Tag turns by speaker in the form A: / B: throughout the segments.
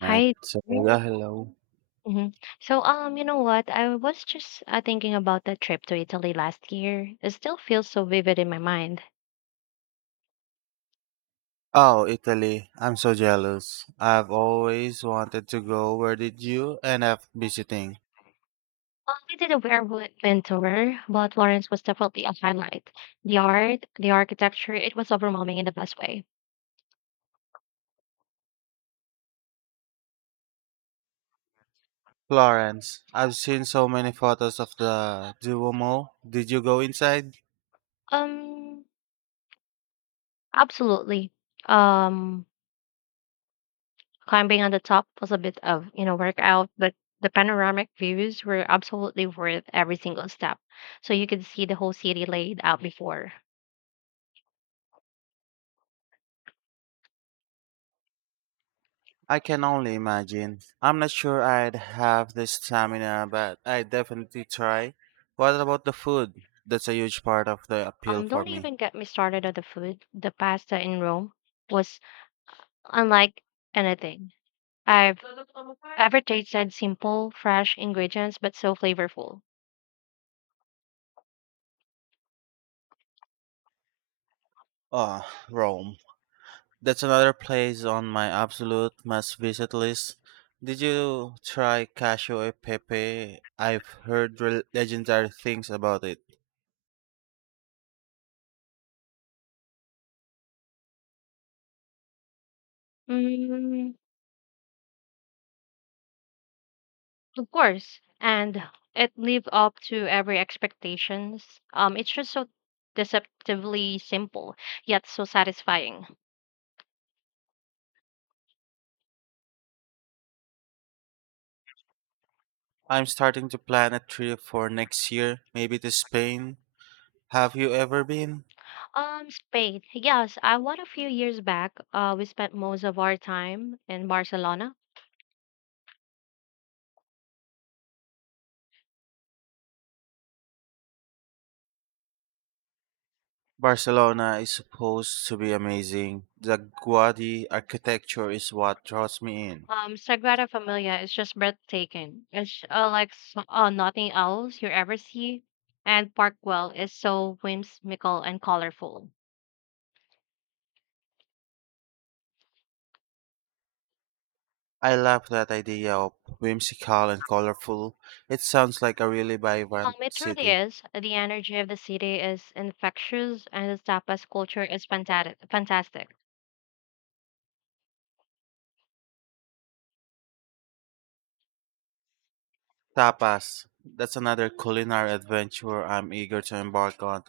A: Right.
B: Hi
A: So,
B: there.
A: yeah, hello.
B: Mhm. So, you know what? I was just thinking about the trip to Italy last year. It still feels so vivid in my mind.
A: Oh, Italy. I'm so jealous. I've always wanted to go. Where did you end up visiting?
B: Well, we did a whirlwind tour, but Florence was definitely a highlight. The art, the architecture, it was overwhelming in the best way.
A: Florence. I've seen so many photos of the Duomo. Did you go inside?
B: Um, absolutely. Um, climbing on the top was a bit of workout, but the panoramic views were absolutely worth every single step. So you could see the whole city laid out before.
A: I can only imagine. I'm not sure I'd have the stamina, but I definitely try. What about the food? That's a huge part of the appeal
B: Um,
A: for
B: don't
A: me.
B: even get me started on the food. The pasta in Rome was unlike anything I've ever tasted. Simple, fresh ingredients, but so flavorful.
A: Oh, Rome. That's another place on my absolute must visit list. Did you try Casio e Pepe? I've heard legendary things about it.
B: Mm, of course, and it lived up to every expectations. It's just so deceptively simple, yet so satisfying.
A: I'm starting to plan a trip for next year, maybe to Spain. Have you ever been?
B: Spain. Yes, I went a few years back. We spent most of our time in Barcelona.
A: Barcelona is supposed to be amazing. The Gaudi architecture is what draws me in.
B: Sagrada Familia is just breathtaking. It's like nothing else you ever see. And Parkwell is so whimsical and colorful.
A: I love that idea of whimsical and colorful. It sounds like a really
B: Um,
A: vibrant
B: it truly
A: city.
B: is. The energy of the city is infectious, and the tapas culture is fantastic. Fantastic.
A: Tapas. That's another culinary adventure I'm eager to embark on.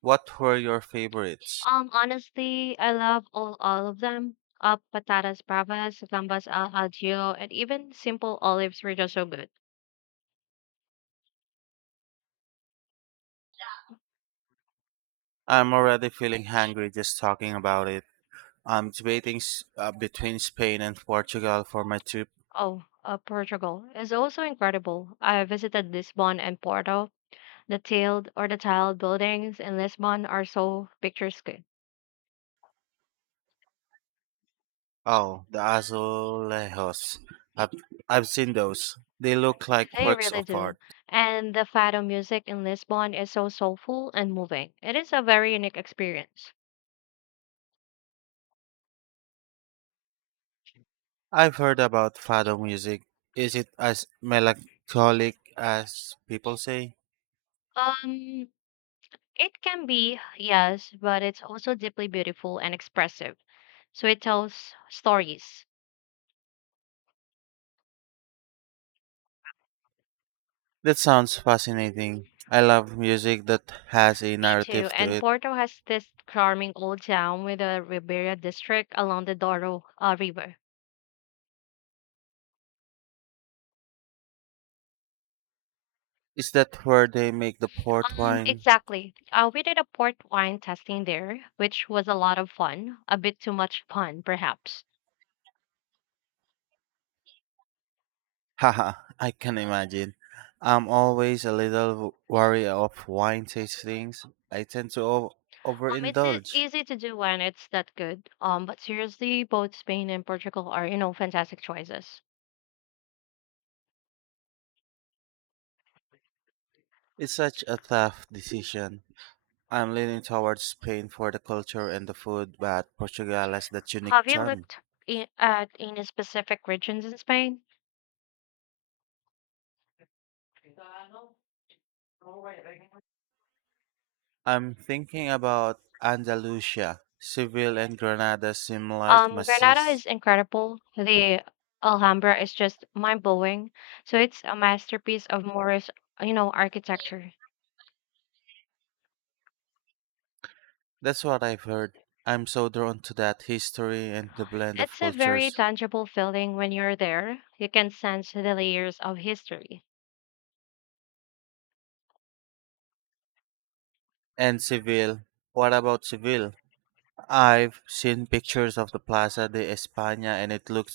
A: What were your favorites?
B: Honestly, I love all of them. Patatas bravas, gambas al ajillo, and even simple olives were just so good.
A: I'm already feeling hungry just talking about it. I'm debating between Spain and Portugal for my trip.
B: Oh, Portugal is also incredible. I visited Lisbon and Porto. The tiled buildings in Lisbon are so picturesque.
A: Oh, the azulejos. I've, I've seen those. They look like
B: They
A: works
B: really
A: of
B: do.
A: art.
B: And the fado music in Lisbon is so soulful and moving. It is a very unique experience.
A: I've heard about fado music. Is it as melancholic as people say?
B: Um, it can be, yes, but it's also deeply beautiful and expressive. So it tells stories.
A: That sounds fascinating. I love music that has a
B: Me too.
A: narrative to
B: And
A: it.
B: Porto has this charming old town with a Ribeira district along the Douro River.
A: Is that where they make the port
B: Um,
A: wine?
B: exactly. We did a port wine tasting there, which was a lot of fun. A bit too much fun, perhaps.
A: Haha, I can imagine. I'm always a little wary of wine tastings. I tend to
B: It's
A: overindulge.
B: easy to do when it's that good. But seriously, both Spain and Portugal are fantastic choices.
A: It's such a tough decision. I'm leaning towards Spain for the culture and the food, but Portugal has that unique
B: Have you
A: charm.
B: looked at any specific regions in Spain?
A: I'm thinking about Andalusia. Seville and Granada seem like
B: Granada
A: masses.
B: is incredible. The Alhambra is just mind blowing. So it's a masterpiece of Moorish architecture.
A: That's what I've heard. I'm so drawn to that history and the blend of
B: It's a very
A: cultures.
B: tangible feeling when you're there. You can sense the layers of history.
A: And Seville. What about Seville? I've seen pictures of the Plaza de España and it looks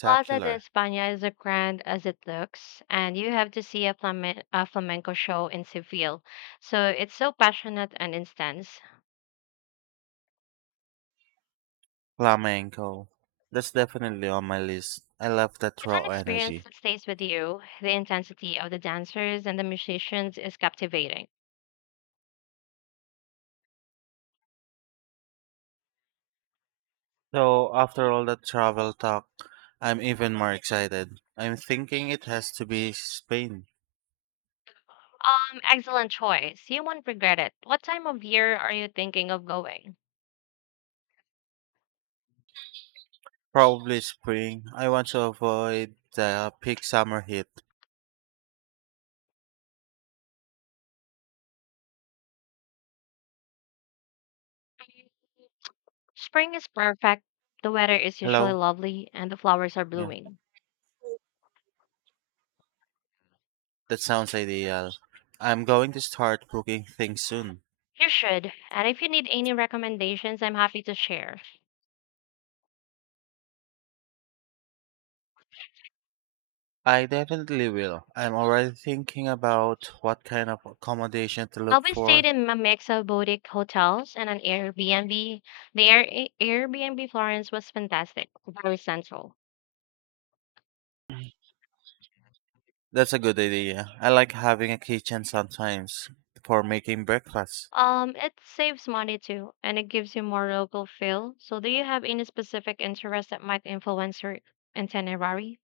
B: Plaza de España is as grand as it looks, and you have to see a flamenco show in Seville. So it's so passionate and intense.
A: Flamenco. That's definitely on my list. I love that
B: It's an
A: raw
B: experience
A: energy.
B: that stays with you. The intensity of the dancers and the musicians is captivating.
A: So, after all that travel talk, I'm even more excited. I'm thinking it has to be Spain.
B: Excellent choice. You won't regret it. What time of year are you thinking of going?
A: Probably spring. I want to avoid the peak summer heat.
B: Spring is perfect. The weather is usually
A: Hello?
B: lovely and the flowers are
A: Yeah,
B: blooming.
A: that sounds ideal. I'm going to start booking things soon.
B: You should. And if you need any recommendations, I'm happy to share.
A: I definitely will. I'm already thinking about what kind of accommodation to look
B: Alvin stayed
A: for.
B: in a mix of boutique hotels and an Airbnb. The Airbnb Florence was fantastic, very central.
A: That's a good idea. I like having a kitchen sometimes for making breakfast.
B: It saves money too, and it gives you more local feel. So, do you have any specific interest that might influence your itinerary?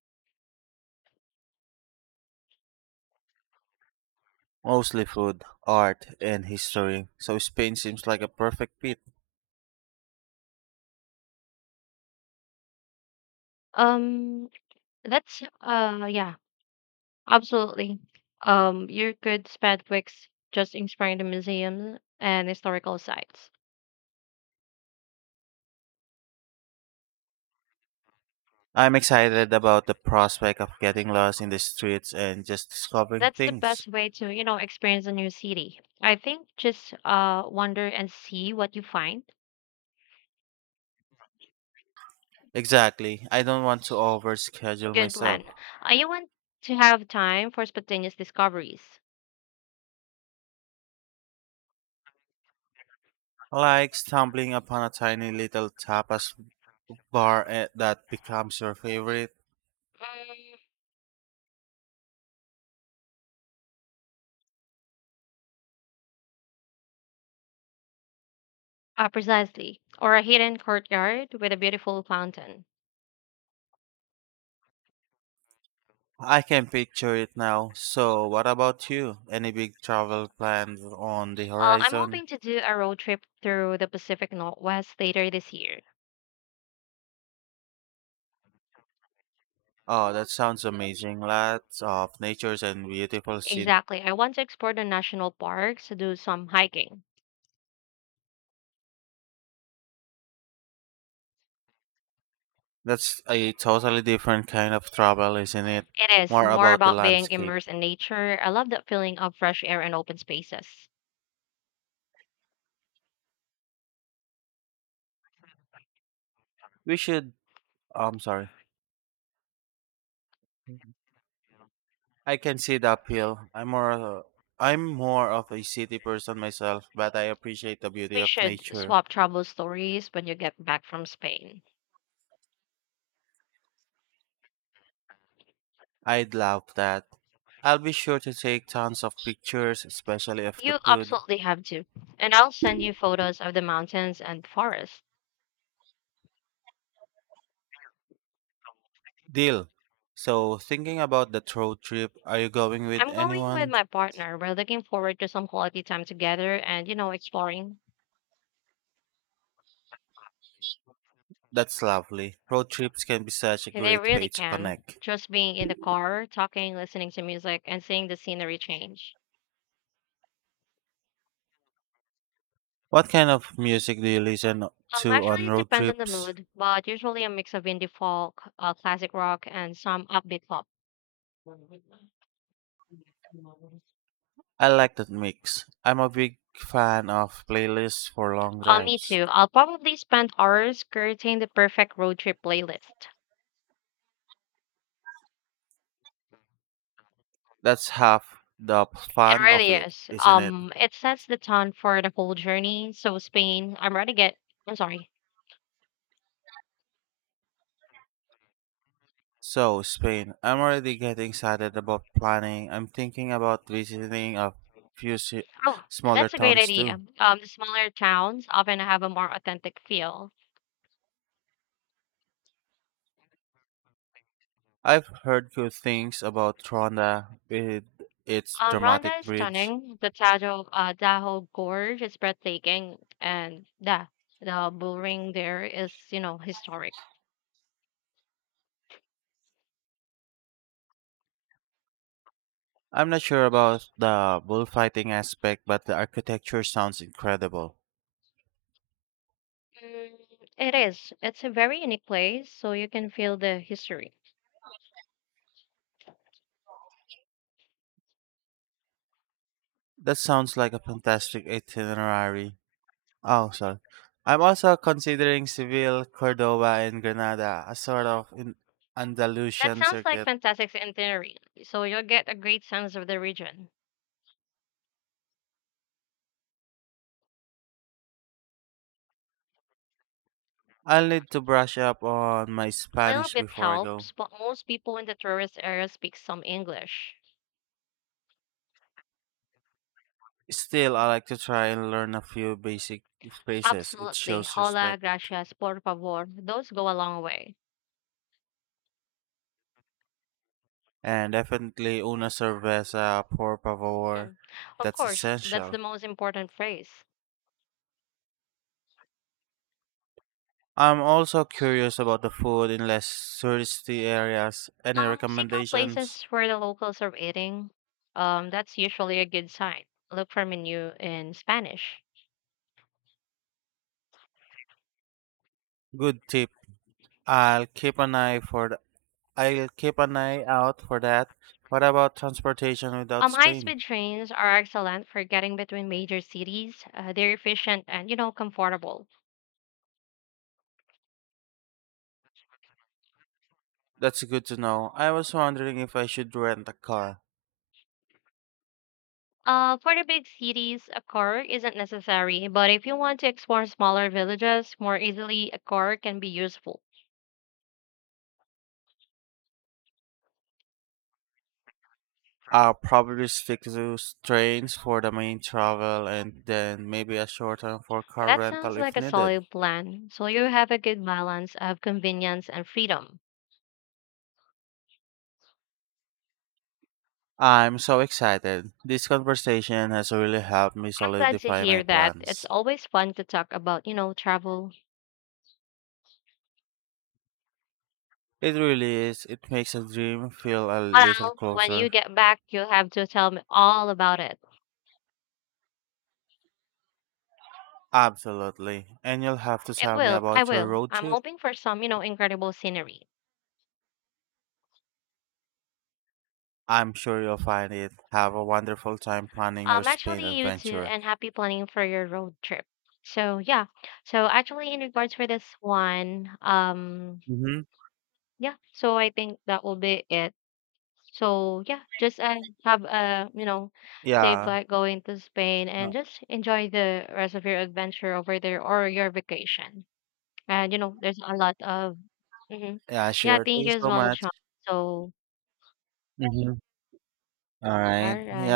A: Mostly food, art, and history, so Spain seems like a perfect fit.
B: Um, that's Yeah, absolutely. You could spend weeks just exploring the museums and historical sites.
A: I'm excited about the prospect of getting lost in the streets and just discovering
B: That's the
A: things.
B: best way to experience a new city. I think just wander and see what you find.
A: Exactly. I don't want to overschedule
B: Good
A: myself.
B: plan. You want to have time for spontaneous discoveries.
A: Like stumbling upon a tiny little tapas bar eh, that becomes your favorite.
B: Mm, precisely. Or a hidden courtyard with a beautiful fountain.
A: I can picture it now. So, what about you? Any big travel plans on the
B: I'm
A: horizon?
B: hoping to do a road trip through the Pacific Northwest later this year.
A: Oh, that sounds amazing. Lots of natures and beautiful scenery.
B: Exactly. I want to explore the national parks to do some hiking.
A: That's a totally different kind of travel, isn't it?
B: It is
A: More
B: more
A: about the
B: about being
A: landscape.
B: immersed in nature. I love that feeling of fresh air and open spaces.
A: We should. I'm sorry. I can see the appeal. I'm more of a city person myself, but I appreciate the beauty
B: We
A: of
B: should
A: nature.
B: swap travel stories when you get back from Spain.
A: I'd love that. I'll be sure to take tons of pictures, especially of the
B: You
A: food.
B: absolutely have to. And I'll send you photos of the mountains and forests.
A: Deal. So, thinking about that road trip, are you going with
B: I'm going with
A: anyone?
B: my partner. We're looking forward to some quality time together and exploring.
A: That's lovely. Road trips can be such a
B: They
A: great way
B: really
A: to
B: can.
A: connect.
B: Just being in the car, talking, listening to music, and seeing the scenery change.
A: What kind of music do you listen
B: Um,
A: to
B: actually,
A: on
B: it
A: road
B: depends on the
A: trips?
B: mood, but usually a mix of indie folk, classic rock, and some upbeat pop.
A: I like that mix. I'm a big fan of playlists for long
B: Me
A: drives.
B: too. I'll probably spend hours curating the perfect road trip playlist.
A: That's half the
B: It
A: fun of
B: really
A: it,
B: is.
A: isn't it?
B: It sets the tone for the whole journey. So Spain, I'm ready to get. I'm sorry.
A: So, Spain, I'm already getting excited about planning. I'm thinking about visiting a few ci-
B: Oh,
A: smaller
B: that's a great
A: towns
B: idea.
A: too.
B: The smaller towns often have a more authentic feel.
A: I've heard good things about Tronda with its
B: Ronda
A: dramatic
B: is
A: bridge.
B: stunning. The Tahoe Gorge is breathtaking, and yeah, the bullring there is historic.
A: I'm not sure about the bullfighting aspect, but the architecture sounds incredible.
B: Mm, it is. It's a very unique place, so you can feel the history.
A: That sounds like a fantastic itinerary. Oh, sorry. I'm also considering Seville, Cordoba, and Granada, a sort of in
B: That
A: Andalusian
B: sounds like
A: circuit.
B: fantastic itinerary. So you'll get a great sense of the region.
A: I'll need to brush up on my
B: A little
A: Spanish
B: bit
A: before I go.
B: helps, but most people in the tourist area speak some English.
A: Still, I like to try and learn a few basic phrases. It
B: Absolutely.
A: shows
B: Hola,
A: respect.
B: gracias, por favor. Those go a long way.
A: And definitely una cerveza, por favor.
B: Hmm. Of
A: That's
B: course, that's the
A: essential.
B: most important phrase.
A: I'm also curious about the food in less touristy areas. Any
B: Seek out
A: recommendations?
B: places where the locals are eating. That's usually a good sign. Look for menu in Spanish.
A: Good tip. I'll keep an eye for th- I'll keep an eye out for that. What about transportation without
B: Um,
A: Spain?
B: high-speed trains are excellent for getting between major cities. They're efficient and comfortable.
A: That's good to know. I was wondering if I should rent a car.
B: For the big cities, a car isn't necessary, but if you want to explore smaller villages more easily, a car can be useful.
A: I'll probably stick to trains for the main travel and then maybe a short term for car
B: That sounds
A: rental
B: like
A: if
B: a
A: needed.
B: solid plan, so you have a good balance of convenience and freedom.
A: I'm so excited. This conversation has really helped me
B: I'm glad to
A: solidify my
B: hear that. It's
A: plans.
B: always fun to talk about travel.
A: It really is. It makes a dream feel a little
B: Well, when
A: closer.
B: you get back, you'll have to tell me all about it.
A: Absolutely. And you'll have to
B: It
A: tell me
B: will. I
A: about your
B: will.
A: road
B: I'm
A: trip.
B: hoping for some incredible scenery.
A: I'm sure you'll find it. Have a wonderful time planning your
B: Um,
A: Spain
B: actually, you too,
A: adventure.
B: and happy planning for your road trip. So yeah, so actually, in regards for this one,
A: Mm-hmm.
B: yeah, so I think that will be it. So yeah, just have a safe
A: Yeah.
B: flight going to Spain,
A: Uh,
B: and just enjoy the rest of your adventure over there or your vacation. And there's a lot of, hmm
A: Yeah,
B: yeah.
A: sure. Thank
B: Thank
A: you
B: you as
A: so
B: well,
A: much.
B: John. So
A: Mm-hmm. All
B: all
A: right.
B: right.
A: Yeah,